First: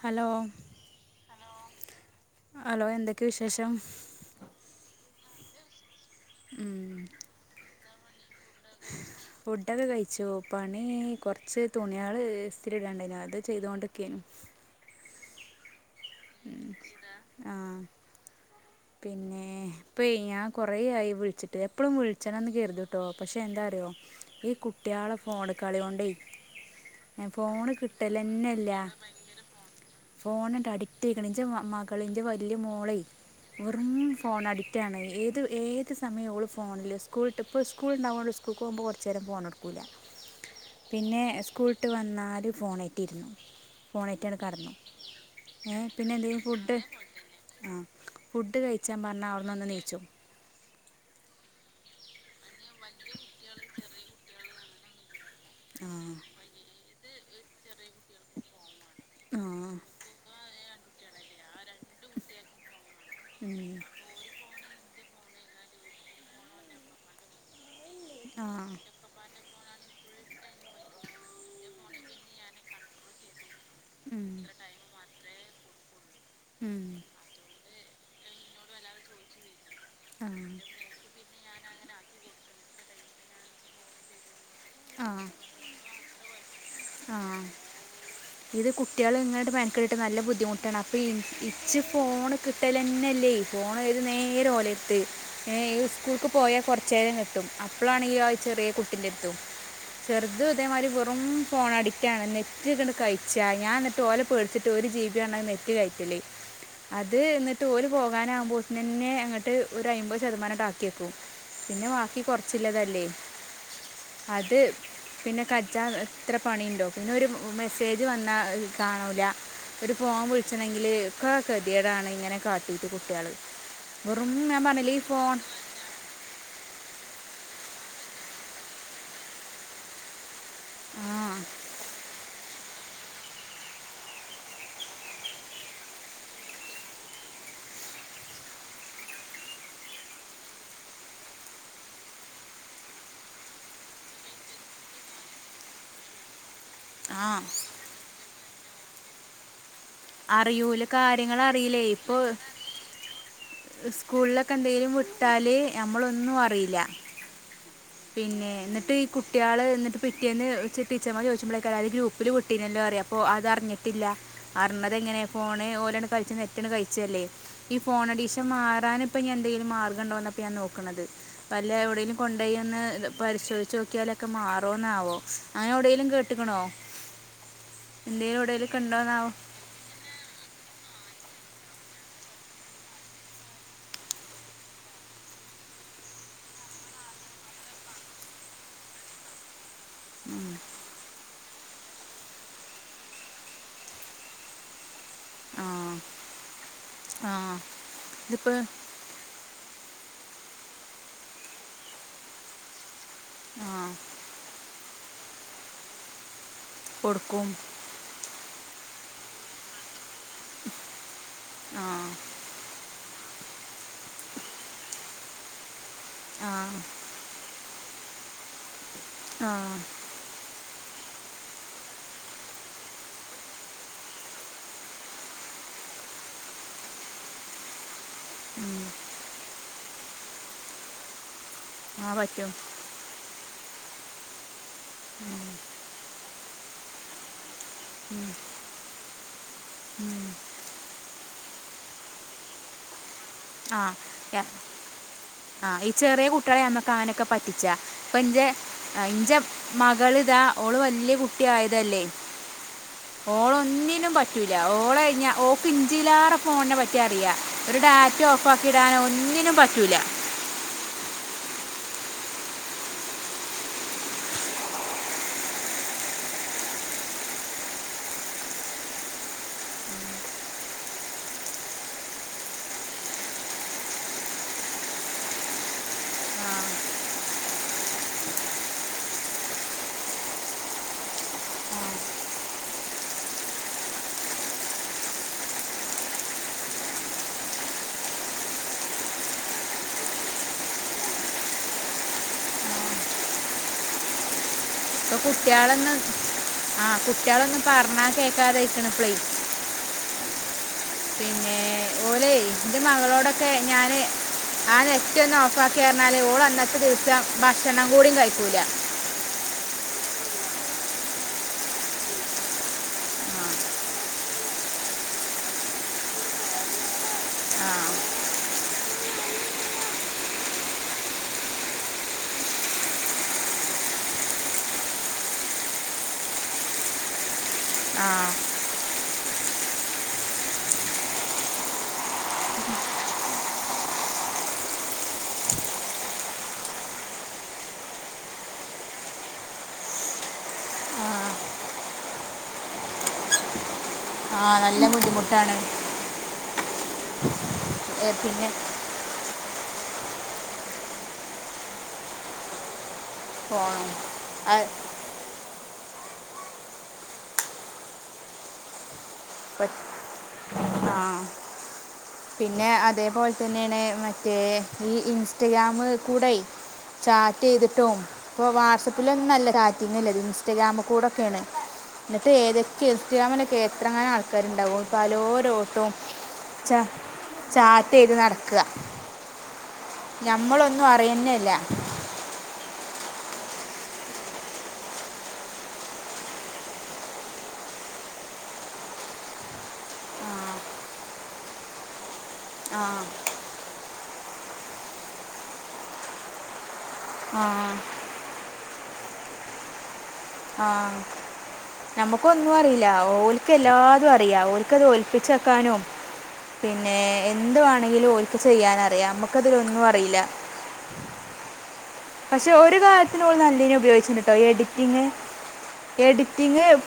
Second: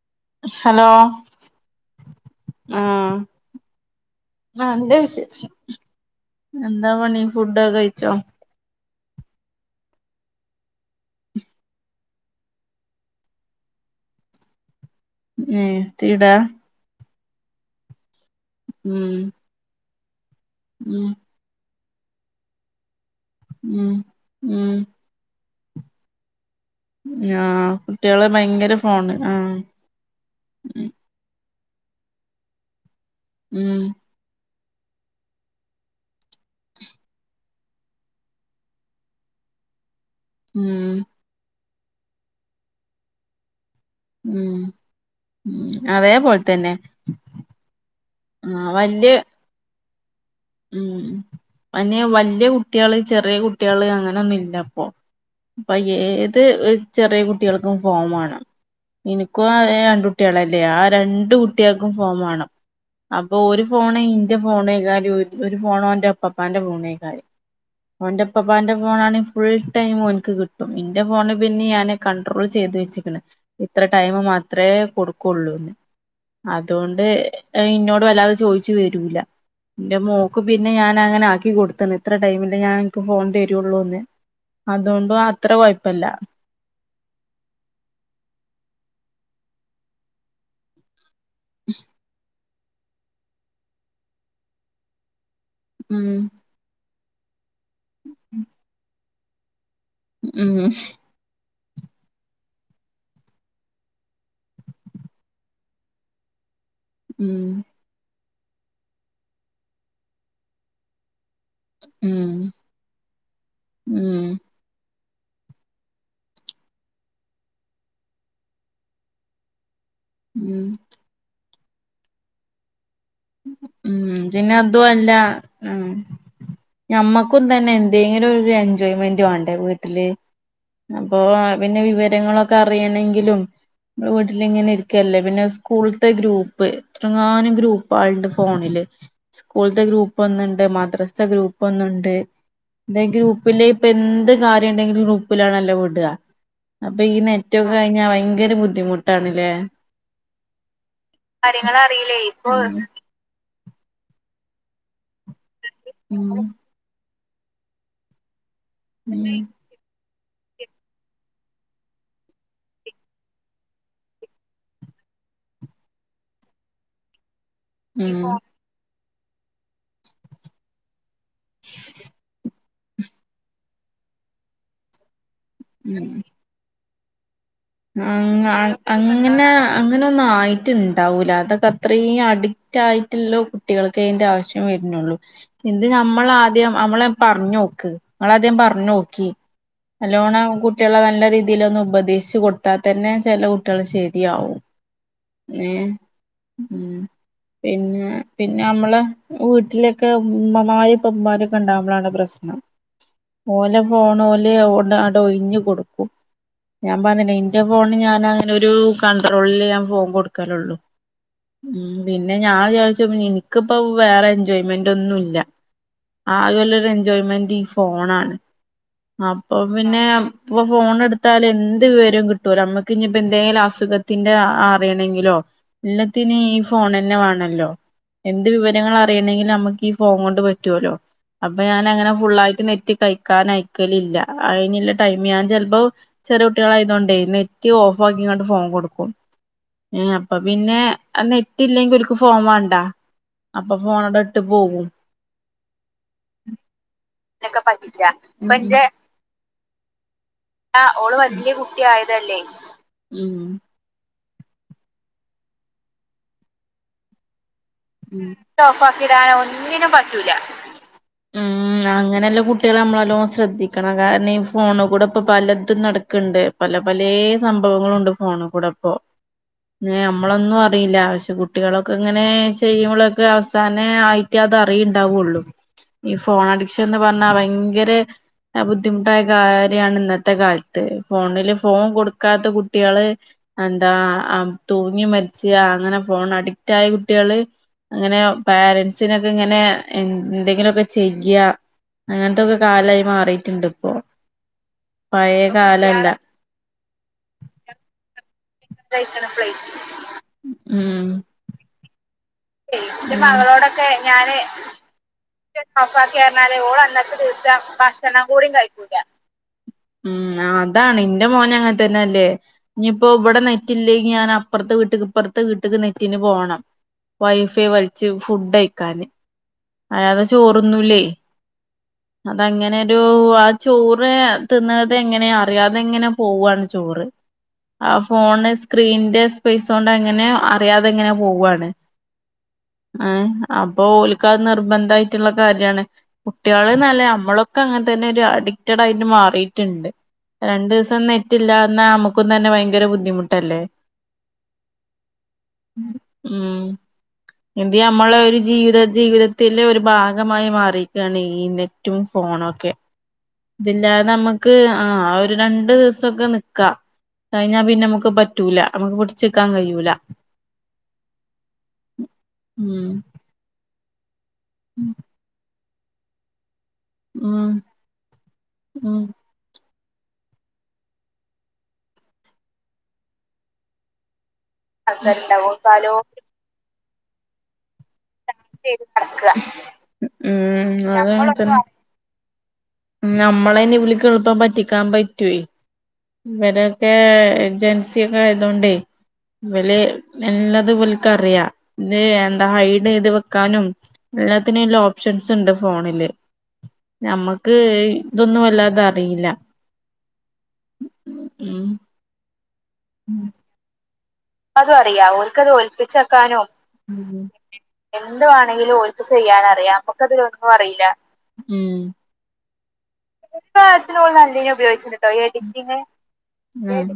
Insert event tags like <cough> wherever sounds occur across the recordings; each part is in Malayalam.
ഹലോ ഹലോ ആ ഹലോ എന്തൊക്കെ വിശേഷം നല്ല വിശേഷം ഉ എന്താ പണി ഫുഡൊക്കെ കൈ ച്ചോ? ഫുഡൊക്കെ കഴിച്ചു. പണി കൊറച്ച് തുണിയള് ഇസ്ത്തിരിഇടാൻ ഉണ്ടായിരുന്നു അത് ചെയ്തോണ്ട്ക്കെനും ഏ ഇസ്തിരി ഇടാ ആ പിന്നെ പി ഞാൻകൊറേ ഉം ആയി വിളിച്ചിട്ട് എപ്പോഴും വിളിച്ചനണന്ന് കരുതും കേട്ടോ പക്ഷെ എന്താറിയോ ഉം ഈ കുട്ട്യാളെ ഫോണ് കളിയൊണ്ടേ ആ കുട്ടിയാള് ഇല്ല ഭയങ്കര ഫോണ് ആ ഇഞ്ചേ മകളിന്റെ വല്യ മോളെ ഉം വെറും ഫോൺ അടി റ്റാണ്. ഏത് ഏത് സമയം ഓൾ ഫോണിൽ സ്കൂളിട്ടപ്പോ സ്കൂൾ ഇണ്ടാവുമ്പോ സ്കൂക്ക് പോകുമ്പോ കുറച്ച് നേരം ഫോണെടുക്കൂല ഉം പിന്നെ സ്കൂൾ വിട്ട് വന്നാല് ഫോണായിട്ടിരുന്നു ഫോണായിറ്റാട കടന്നു ഉം എ പിന്നെ എന്തെങ്കിലും അതേപോലെ തന്നെ ഫുഡ്‌ ആ ഫുഡ്‌ ആഹ് കഴിച്ചാൻ വല്യ പറഞ്ഞാ അവിടുന്നൊന്ന് എണീച്ചും ഉം അന്നെ വൽ ല്യ കുട്ട്യാള് ചെറിയ കുട്ടികള് അങ്ങനൊന്നും ഇല്ല ആഹ്. അ ആ ഏത് ചെറിയ കുട്ടി കുട്ടികൾക്കും. <unintelligible> പോ എനിക്കും ആ രണ്ട് കുട്ടികളല്ല. അല്ലെ ആ രണ്ട് ട്ട്യാക്കും ഫോൺ വേണം അപ്പൊ ഓര് ഉം. ഫോണ് ഇന്റെ ഫോണ്. ഇ <unintelligible> <unintelligible> ഒരു ഫോണോ എന്റെ അപ്പപ്പാന്റെ ഫോണേക്കാര്യം. ഓന്റെ ആ പപ്പാന്റെ ഫോണാണ്. ഫുൾ ടൈമ് ഓൻക്ക് കിട്ടും ഇന്റെ ഫോണ് പിന്നെ ഞാന് കണ്ട്രോൾ ചെയ്ത് വെച്ചിക്കണ്. ഇത്ര ടൈം ഉം. മാത്രമേ കൊടുക്കുള്ളൂ. ഉ <unintelligible> ഉം. അതുകൊണ്ട് ഇന്നോട്. വല്ലാതെ ചോദിച്ചു വരൂല ന്റെ മോ ക്കു പിന്നെ ഞാൻ അങ്ങന ആക്കി കൊടുത്തണ് ഇത്ര ടൈമില്ല ഞാൻ എനിക്ക് ഫോൺ തരുള്ളൂന്ന്- അതുകൊണ്ട് അത്ര കുഴപ്പില്ല. ആഹ് ഇത് കുട്ടികൾ ഇങ്ങോട്ട് ബയക്കട്ട് നല്ല ബുദ്ധിമുട്ടാണ് അപ്പൊ ഇച്ച് പോണ്. കിട്ടലന്നല്ലേ ഈ ഫോൺത് നേരെ ഓലത്ത്. ഈ ഉം സ്കൂൾക്ക് പോയാൽ കുറച്ച്. ചേര കെട്ടും. അപ്പോഴാണ് ഈ ആ ചെറിയ കുട്ടിൻ്റെത്. ട്ടും. <unintelligible> ചെറുതും ഉം ഇതേ മാരി വെറും. ഫോൺ അഡിക്റ്റ ആണ് നെറ്റ് ഇ കഴിച്ചാ ഞാൻ എന്നിട്ട് ഓലെ പേടുത്തിട്ട് ഒരു ജീ ബിാണത് നെറ്റ് കയറ്റല് അത് ഉം എന്നിട്ട് ഓരു പോ ഭാന ആകുമ്പോന്നെ അങ്ങട്ട് ഒരു അമ്പത് ശതമാനംട്ട ആക്കിയ്ക്കും. പിന്നെ ബാക്കി ഉം കുറച്ചില്ലതല്ലേ ഉം അത്. പിന്നെ കജ ഇത്ര പണിയുണ്ടോ പിന്നെരു മെസ്സേജ് വന്നാ കാണൂല. ഒരു ഫോം ഉം വിളിച്ചണെങ്കില് ഒക്ക ഗതിേടാണ് ഇങ്ങനെ കാട്ടി ഉ പിന്നെ ഈ അതുംല്ല ഫോൺ ഉ ഞമ്മ തന്നെ എന്തെങ്കന ഒരു എൻജോയ്മെന്റ വണ്ട് വീട്ടില്. ആ അപ്പൊ പിന്നെ വിവരങ്ങളൊക്കെ അറിയണമെങ്കിലുംമ്മ വീട്ടില ഇങ്ങനെ ഇരിക്കല്ലേ പിന്നെ സ്കൂളത്തെ ഗ്രൂപ്പ് എത്രങ്ങാനം ഗ്രൂപ്പ് ണ്ട് ഫോണില് സ്കൂളത്തെ ഗ്രൂപ്പ് ഒന്നണ്ട് മദ്രാസത്തെ ഗ്രൂപ്പ് ഒന്നണ്ട് എന്ത ഗ്രൂപ്പില ഇപ്പ എന്ത് കാര്യുണ്ടെങ്കിലും ഗ്രൂപ്പിലാണല്ല വിടുക അപ്പൊ ഈ ആ നെറ്റൊ കഴിഞ്ഞാ ഭയങ്ക ഭയങ്കര ബുദ്ധിമുട്ടാണല്ലേ അറിയൂല കാര്യങ്ങ അറിയില്ലേ ഇപ്പൊ സ്കൂളിലൊക്കെ എന്തെങ്കിലും വിട്ടാല് നമ്മളൊന്നും ഉം അറിയില്ല പിന്നെ എന്നിട്ട് ഈ ഉം കുട്ടികള് എന്നിട്ട് പിട്ടിന്ന് ടീച്ചർമാർ ചോദിച്ചോഴേക്ക അത് ഗ്രൂപ്പിൽ പട്ടീല്ലോ അറ അപ്പോ അറിഞ്ഞിട്ടില്ല പറഞ്ഞത് എങ്ങനെയാണ് ഫോണ് ഓരോണ് കഴിച്ചു നെറ്റണ് കഴിച്ചല്ലേ ഈ ഉം പോണടീശം മാറാൻ അപ്പ ഞ എന്തങ്കിലും മാഗംണ്ടോന്നപ്പോ ഞാ നോക്കുന്നത് അപ്പ അല്ല എവിടെങ്കലും കൊണ്ട പോയിന്ന് പരിശോധിച്ചച്ച് നോക്കിയാലൊക്കെ മാറോന്നാവോ അങ്ങനെവിയങ്കലും ഉം കേട്ടക്കണോ ഉണ്ടോയെന്നാവോ അങ്ങനെ അങ്ങനെ ഒന്നും ആയിട്ടുണ്ടാവൂല അതൊക്കെ അത്രയും അഡിക്റ്റ് ആയിട്ടുള്ള കുട്ടികൾക്ക് അതിന്റെ ആവശ്യം വരുന്നുള്ളു ഇത് നമ്മൾാദ്യം നമ്മളെ പറഞ്ഞു നോക്ക് നമ്മളാദ്യം പറഞ്ഞു നോക്കി ഉം. നല്ലോണം കുട്ടികളെ നല്ല രീതിൽ ഒന്ന് ഉപദേശിച്ചു കൊ പത്താ തന്നെ ചെില കുട്ടികൾ ശരിയാവും ആ ഉ ആ പിന്നെ ഇതിപ്പോൾ പിന്നെ നമ്മള് വീട്ടിലൊക്കെ ഉ മപ്പ്മാരൊക്കെണ്ടാവുമ്പോളാണ് പ്രശ്നം ആ ഓലെ പോണ ഓല ണ്ട് അട ഒഴഞ്ഞു കൊടുക്കും ഞാൻ കൊടുക്കും പറഞ്ഞില്ല ഫോണ് ഞാൻ അങ്ങനെ ഒരു കണ്ട്രോളില് ഞാൻ ഫോൺ കൊടുക്കാുള്ളു ആ ഉം പിന്നെ ഞാൻ വിചാച്ച എനിക്കിപ്പ വേറെ എൻജോയ്മെന്റ് ഒന്നും ഇല്ല ആ ആത് വല്ലൊരു എൻജോയ്മെന്റ് ഫോണാണ് ആ അപ്പൊ പിന്നെ അപ്പൊ ഫോൺ എടുത്താൽ എന്ത് വിവരം കിട്ടു ട്ട നമ്മക്ക് ഇനിയിപ്പോ എന്തെങ്കിലും അസുഖത്തിന്റെ അറിയണമെങ്കിലോ എല്ലത്തിന് ഈ ഫോൺ തന്നെ വേണല്ലോ എന്ത് ഉം. വിവരങ്ങൾ അറിയണെങ്കും നമുക്ക് ഈ ഫോൺ കൊണ്ട് പറ്റുവല്ലോ അപ്പൊ ആ ഞാനൻങ്ങനെ പറ്റും ഫുള്ളായിട്ട് നെറ്റി കാരണം അയക്കലില്ല. ഇനി ഇല്ല ടൈം ഉം. ഞാൻ ചിലപ്പോ ചെറു കുട്ടികൾ ആയതു കെണ്ടേ നെ റ്റ് ഓഫ് ഉം, ആക്കിങ്ങട്ട് ഫോൺ കൊടുക്കും ഏ ഉം. അപ്പൊ പിന്നെ ആ നെറ്റ് ഇല്ലെങ്കിൽ ഒർക്ക് ഫോൺ വണ്ട ആ ആ ഈ ചെറിയ കുട്ടികളെ നമ്മക്ക്ആനൊക്കെ ക്കെ പറ്റിച്ചാ പറ്റിച്ച ഇപ്പ എന്റെ ഇപ്പൊ എന്റെ മകൾ ഇതാ ഓള്‌ വലിയ കുട്ടിയ ആയതല്ലേ അല്ലേ ഉ ഉ പറ്റുല്ലാ ഓള്ഞാ ഓൾക്ക് ഇഞ്ചിലാറ് ഫോണിനെ പറ്റി അറിയ ഉം നെറ്റൊഫക്കിടാനൊ ഒന്നിനും പറ്റൂല ഉം അങ്ങനെയല്ല കുട്ടികളെ നമ്മളെല്ലോ ശ്രദ്ധിക്കണം കാരണം ഈ ഫോണ് കൂടെ ഇപ്പ പലതും നടക്കണ്ട് പല പല സംഭവങ്ങളുണ്ട് ഫോൺ കൂടെ ഇപ്പോ നമ്മളൊന്നും അറിയില്ല പക്ഷെ കുട്ടികളൊക്കെ ഇങ്ങനെ ചെയ്യുമ്പോക്കെ അവസാന ആയിട്ട് അത് അറിയുണ്ടാവുള്ളു ഈ ഫോൺ അഡിക്ഷൻ എന്ന് പറഞ്ഞാൽ ഭയങ്കര ബുദ്ധിമുട്ടായ കാര്യാണ് ഇന്നത്തെ കാലത്ത് ഫോണില് ഫോൺ കൊടുക്കാത്ത കുട്ടികള് എന്താ തൂങ്ങി മരിച്ച അങ്ങനെ ഫോൺ അഡിക്റ്റ് ആയ കുട്ടികള് അങ്ങനെ പാരൻസിനൊക്കെ ഇങ്ങനെ എന്തെങ്കിലുമൊക്കെ ചെയ്യാ അങ്ങനത്തൊക്കെ കാലായി മാറിയിട്ടുണ്ട് ഇപ്പോ ഇപ്പൊ പഴയ കുട്ടികളൊന്നും കാലല്ല ആ കുട്ടികള ഒന്ന് പറഞ്ഞാ കേ ക്കതയക്കണ ഇപ്ലേ പിന്നെ എൻ്റെ ഉം മകളോടൊക്കെ ഞാൻ ഞാന് ആ നെറ്റ് ഒന്ന് ഓഫാക്കി പറഞ്ഞാൽ ഓൾ ഓഫാക്കിഞ്ഞാല് ഓള് അന്നത്തെ ദിവസം ദിവസ ഭക്ഷണം കൂടിയും കഴിക്കൂല കഴിക്കുക ഉം അതാണ് എന്റെ മോന അങ്ങനെ തന്നെ അല്ലേ ഇനിയിപ്പോ ഇവിടെ നെറ്റി ഇല്ലെകി ഞാൻ അപ്പുറത്തെ വീട്ടക്ക് ഇപ്പുറത്തെ വിട്ടക്ക് നെറ്റിന് പോണം വൈഫൈ ആ വലിച്ച് ഫുഡ് അയ്ക്കാന് അയാതെ ചോറൊന്നുംല്ലേ അതങ്ങനെരു ആ ചോറ് തിന്നത് എങ്ങനെ അറിയാതെ എങ്ങനെ പോവുവാണ് ചോറ് ആ ഫോണ് സ്ക്രീനിന്റെ സ്പേസ് കൊണ്ട് എങ്ങനെയോ അറിയാതെ അങ്ങനെ പോവാണ് അ അപ്പൊ ഓൽക്ക് നിർബന്ധ ആട്ടുള്ള കാര്യമാണ് കുട്ടികൾന്നല്ല നമ്മളൊക്കെ അങ്ങനെ തന്നെ ഒരു അഡിക്റ്റഡ ആയിട്ട് മാറിയിട്ടുണ്ട് രണ്ടു ആ, ദിവസം നെറ്റ് ഇല്ലാന്നാ നമ്മുക്കും തന്നെ ഭയങ്കര ബുദ്ധിമുട്ടല്ലേ ആ ബുദ്ധിമുട്ടാണ്. മു എന്ത് ഏ, നമ്മളൊരു പിന്നെ ജീവിത ജീവിതത്തിലെ ഒരു ഭാഗമായി മാറീക്കാണ് ഈ നെറ്റും ഫോണൊക്കെ പോണം ഇതില്ലാതെ ആ, നമ്മക്ക് ആഹ് ഒരു രണ്ട് ദിവസൊക്കെ നിക്കാ കഴിഞ്ഞാ പിന്നെ നമ്മക്ക് പറ്റൂല നമ്മക്ക് പിടി ച്ച്ക്കാൻ പ- കയൂല ആ പിന്നെ ഉം അതേപോല തന്നേണ് മാ റ്റേ ഈ ഇൻസ്റ്റഗ്രാം. മ് കൂടെയ് ഉം ചാറ്റെയ്ത്ട്ടും ഇപ്പൊ ഉം വാട്സപ്പിലൊന്നുല്ല ചാ പിന്നല്ലേ ഇൻസ്റ്റാഗ്രാം കൂടെയൊക്കയാണ് എന്നിട്ട് ഏതൊയൊക്കയോ ഇൻസ്റ്റഗ്രാമിനൊക്കെ എത്രങ്ങാനും ആളുക്കാര്. ആൾക്കാരുണ്ടാവും ആൾക്കാരുണ്ടാവും പലോരോട്ടും. ഓൽക്കാലോചിച്ച് ചാ ചാറ്റ് ചെയ്ത് ചാറ്റ് നടക്കുക ചെയ്ത് നടക്കാ. ഉം നമ്മളൊന്നും അതെന്നു വെച്ചാല്. അറിയുന്നില്ല നമ്മള് അതിന് വിളിക്കുമ്പോ എളുപ്പം പറ്റിക്കാൻ പറ്റുവേ, ഇവരൊക്കെ ജൻസി ഒക്കെ ആയതോണ്ടേ ഇവല് എല്ലതും ഇവൽക്കറിയാ ഇത്. ആ ഹൈഡ് ചെയ്തു വെക്കാനും. എല്ലാത്തിന് ഇതിന് ഓപ്ഷൻസ് ഉണ്ട് ഫോണില് ഞമ്മള്. ആ ക്ക് ഇതൊന്നും വല്ലാ തറീല ആഹ് ഞമ്മക്കൊ ന്നുറീല ഓൽക്കെല്ലാതുറീം. എല്ലാതും അറിയാ ഓൽക്കത് ഒളിപ്പിച്ചെക്കാനും പിന്നെ എന്ത് വേണമെങ്കിലും എന്ത് ഓൽക്ക് വേണെങ്കിലും ഓര്ക്ക് ചെയ്യാനറിയാം ചെയ്യാന് അറിയാം നമുക്കതിലൊന്നും നമ്മക്ക് അറിയില്ല അതിലൊന്നും അറീല. ക്ഷെ ഓ കാര്യത്തിന് നല്ലീന് ഓള് ഉപയോഗിച്ചിണ്ട് ട്ടോ നല്ലീനെ എഡിറ്റിംഗ് ഉപയോഗിച്ചിണ്ട്ട്ടോ എഡിറ്റിങ് എഡിറ്റിംഗ് <unintelligible> എഡി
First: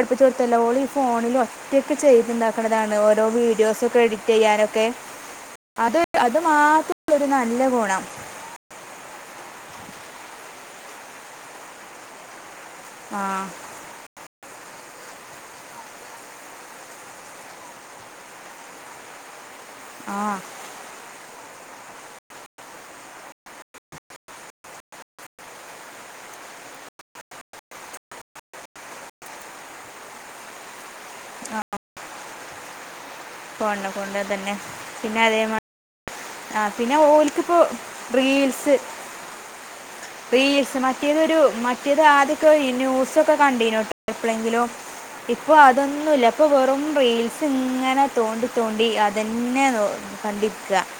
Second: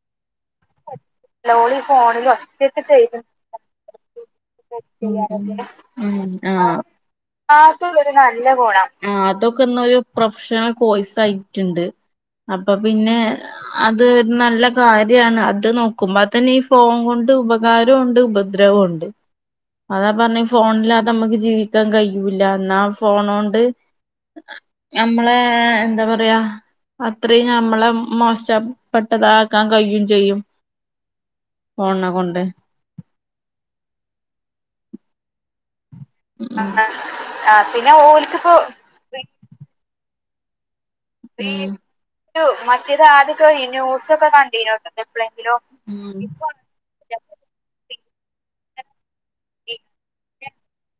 ട്പ്പിച്ചോട്തല്ല ഓലി ഫോണിൽ ഓള് ഈ ഒറ്റക്ക് ഫോണില് ഒറ്റക്ക് ചെയ്ത്ണ്ടാക്ക്ണതാണ് ചെയ്ത് ഓരോ വീഡിയോസൊക്കെ എഡിറ്റ് ചെയ്യാനൊക്കെ ഉം ഉം അത് ഉം അത് ആഹ് മാത്രള്ളൊരു നല്ല ഗുണം. അതൊള്ളൊരു നല്ല ഗുണം ആഹ് അതൊക്കെന്ന് ഒരു പ്രൊഫഷണൽ കോഴ്സായിറ്റ്ണ്ട്. അപ്പ പിന്നെ ആ അത് നല്ല കാര്യാണ് അത് നോ ക്കുമ്പ തന്നെ ഈ ഫോണുകൊണ്ട് ഉപകാരോണ്ട് ഉപദ്രവോണ്ട്. അതാ ആ പറഞ്ഞേ ഫോണില്ലാതെ നമ്മക്ക് ജീവി ക്കാൻ കഴിയൂല്ല എന്നാ ഫോണോണ്ട് നമ്മളെ എന്താ പറയാ അത്രയും നമ്മളെ മോശപ്പെട്ടതാക്കാൻ കഴിയും ചെയ്യും. ഫോൺനെ കൊണ്ട് പോണ്ട പോണ്ട തന്നെ പിന്നെ അതേ മാ ആ ആ പിന്നെ ഓൽക്കിപ്പോ റീൽസ് റീൽസ് മറ്റേ - മറ്റേതൊരു മറ്റേത് ആദ്യക്കെ മറ്റേത് ന്യൂസൊക്കെ ആദ്യൊക്കെ ഈ കണ്ടേനോട്ട് ന്യൂസൊക്കെ എപ്പോഴെങ്കിലും കണ്ടീനോട്ടോ എപ്പളെങ്കിലോ ഇപ്പോൾ ഉം അതൊന്നുമില്ല ഇപ്പൊ വെറും റീൽസ് ഇങ്ങനെ- തോണ്ടി തോണ്ടി അ- അത് തന്നെ കണ്ടി- <unintelligible>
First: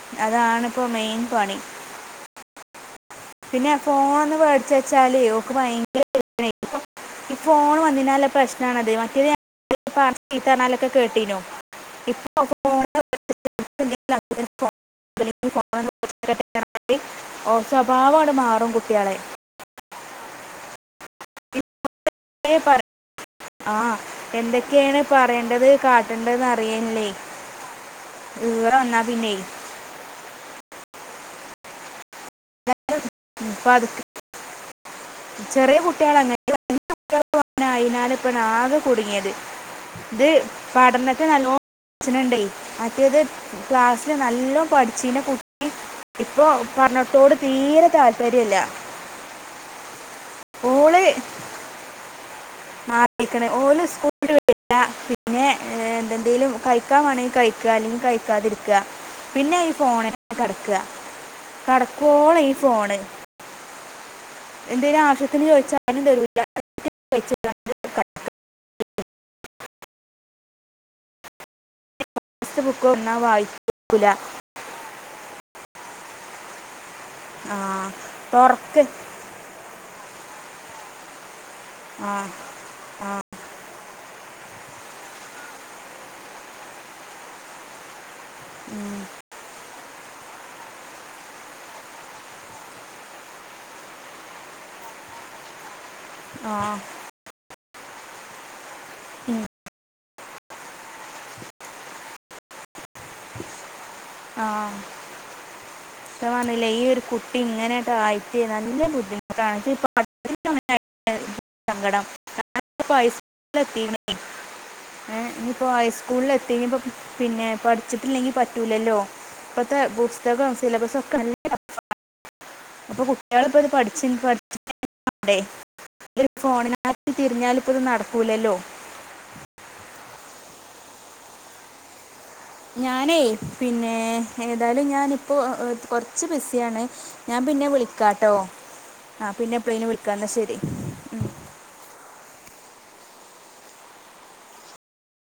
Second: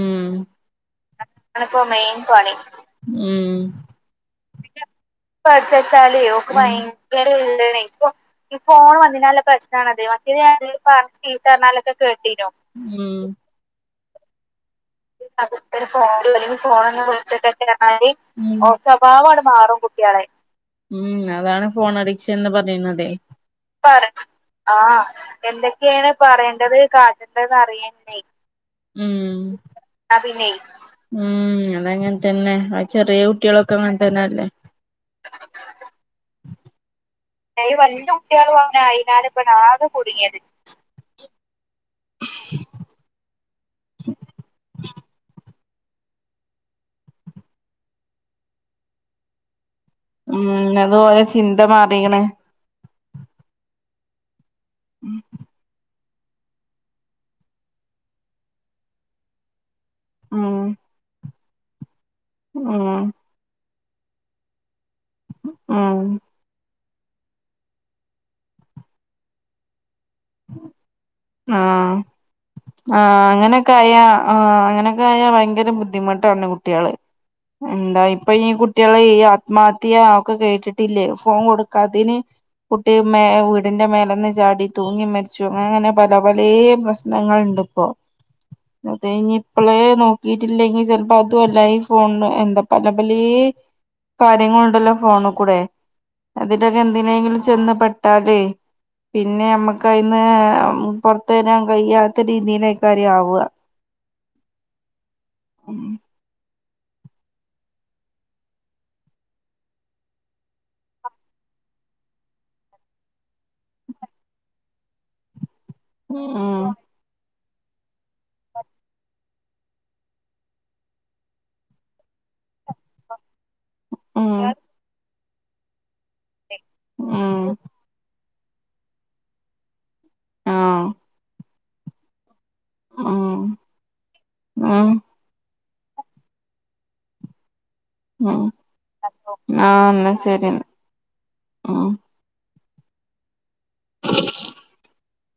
ഉം അതാണിപ്പൊ മെയിൻ പണി ആണിപ്പോ മെയിൻ പണി പിന്നെ ഫോൺ വെ പറിച്ച് വച്ചാലോ ഓൾക്ക് ഇപ്പൊ ഭയങ്കര ഈ ഫോൺ വന്നതിനാലുള്ള ഈ പ്രശ്നമാണത് ഫോൺ മറ്റേത് വന്നതിനാല ഞാൻ പ്രശ്നണത് പറഞ്ഞ മറ്റേത് ചീത്ത ഞാൻ എന്തേലും പറഞ്ഞാലൊക്കെ കേട്ടീനു പറഞ്ഞാലൊക്കെ ഇപ്പോൾ കേട്ടീനോ ഫോൺ പകുതി നേരം ഫോണിലാണ് പിന്നെ ഫോണിലൊക്കെ ഫോൺ വിളിച്ചിട്ടൊക്കെയാണ് സ്വഭാവം അങ്ങട് മാറും കുട്ടികളെ സ്വഭാവം അങ്ങട് മാറും കു ട്ടികളെ ഉം ഈ അതാണ് ഫോൺ അഡിക്ഷൻ എന്ന് ഏ പറ പറയുന്നതെ ആ അതാണ് ആ എന്തൊക്കെയാണ് പറയേണ്ടത് എന്തൊക്കെയാണ് കാട്ടേണ്ടതെന്ന് പറയേണ്ടത് അറിയാനില്ലേ കട്ടേണ്ടത് എന്ന് അറിയേണ്ടെ ഇവിടെ വന്നാ പിന്നെ ഉം അതങ്ങന തന്നെ ആ ചെറിയ ഇപ്പൊ കുട്ടികളൊക്കെ അത് അങ്ങനതന്നല്ലേ ചെറിയ കുട്ടികളങ്ങനെ തിനാൽ ഇപ്പൊ ഈ വല്യ അതിനാലെ കുട്ടികളും ആകെ അങ്ങനെ കുടുങ്ങിയത് അയിനാലിപ്പണ് ആകെ ഇത് കുടുങ്ങിയത് പഠനത്തിനല്ലോ അച്ഛനുണ്ട് മറ്റേതു ക്ലാസ്സില് നല്ല പഠിച്ചീന കു ഇപ്പൊ പറഞ്ഞിട്ട് കൂടെ തീരെ താല്പര്യല്ല ഉം അതുപോലെ ചിന്ത മാറിക്കണ് <unintelligible> പിന്നെ എന്തേലും കഴിക്കാൻ വേണെങ്കിൽ കഴിക്കുക അല്ലെങ്കിൽ കഴിക്കാതിരിക്കുക പിന്നെ പോനേനുമുന്നെ ഉം കിടക്കുക <unintelligible> ഫോൺ ഐ ഉം ഫോൺ എന്തെലും ആവശ്യത്തിന് ഉം ചോദിച്ചാലും തരൂല്ല <unintelligible> ആ ബുക്ക് ആ ഒന്നാ അങ്ങനൊക്കെ ആയാ വായിക്കൂല ആ അങ്ങനൊക്കെ ആയ ഭയങ്കര ബുദ്ധിമുട്ടാണ് കുട്ട്യാള് ആ എന്താ ഇപ്പൊ ഈ തുറക്ക് കുട്ടികള് ഈ ആത്മഹത്യാ ക്കൊ കേട്ടിട്ടില്ലേ ഫോൺ കൊടു ആ കാതിന് കുട്ടി മേ വീടിന്റെ മേൽ കന്ന് ചാടി തൂങ്ങി മരിച്ചു അങ്ങനെ പല പലേ പ്രശ്നങ്ങളുണ്ട്പ്പോ അതേഞ്ഞി ഇപ്പോളെ നോക്കിട്ടില്ലെങ്കി ചെൽപ്പോ അതുഅല്ല ഈ ഫോണ് എന്താ പല പലേ കാര്യങ്ങളുണ്ടല്ലോ ഫോണ്കൂടെ ആ അതിൻ്റെയൊക്കെ എന്തിനേങ്കിലും ചെന്ന് പെട്ടാലേ ഉം, പിന്നെ നമ്മുക്കയിന്ന് മ് പൊരത്തെരാൻ കഴിയാത്ത രീതീലയ്‌ക്കാരയ് ആവാ ആ ഇപ്പൊ പറഞ്ഞില്ലേ ഈ ഒരു കുട്ടി ഇങ്ങനെണ്ടായിട്ടെ നല്ല ബുദ്ധിമുട്ടാണ് <unintelligible> സങ്കടം <unintelligible> ഏ ഞ്ഞി ഇപ്പോ ഹൈസ്കൂളിൽ എത്തി ഉം ഇനിയിപ്പോ പിന്നെ പഠിച്ചിട്ടില്ലെങ്കിൽ പറ്റൂലല്ലോ ഇപ്പഴത്തെ പുസ്തകം സിലബസും ഒക്കെ നല്ല <unintelligible> അപ്പ കുട്ട് അയാളിപ്പോ ഇത് പഠിച്ച്ൻക്ക് ഉം പഠിപ്പിച്ച് <unintelligible> <unintelligible> ഇതൊരു ഫോണിനായിട്ട് ഉം തിരിഞ്ഞാല് പ്പത് നടക്ക് ക്കൂലല്ലോ ആഹ് ഞാനേയ് ഉം പിന്നെ ഏതായാലും ഉം ഞാനിപ്പോ ഒ കൊർച്ച് ബിസിയാണ് ഞാൻ പിന്നെ വിളി ഉം ആ ന്നാ വിളിക്കാം എന്നാൽ ശരി ശരിന്നാ ഉം. ഉം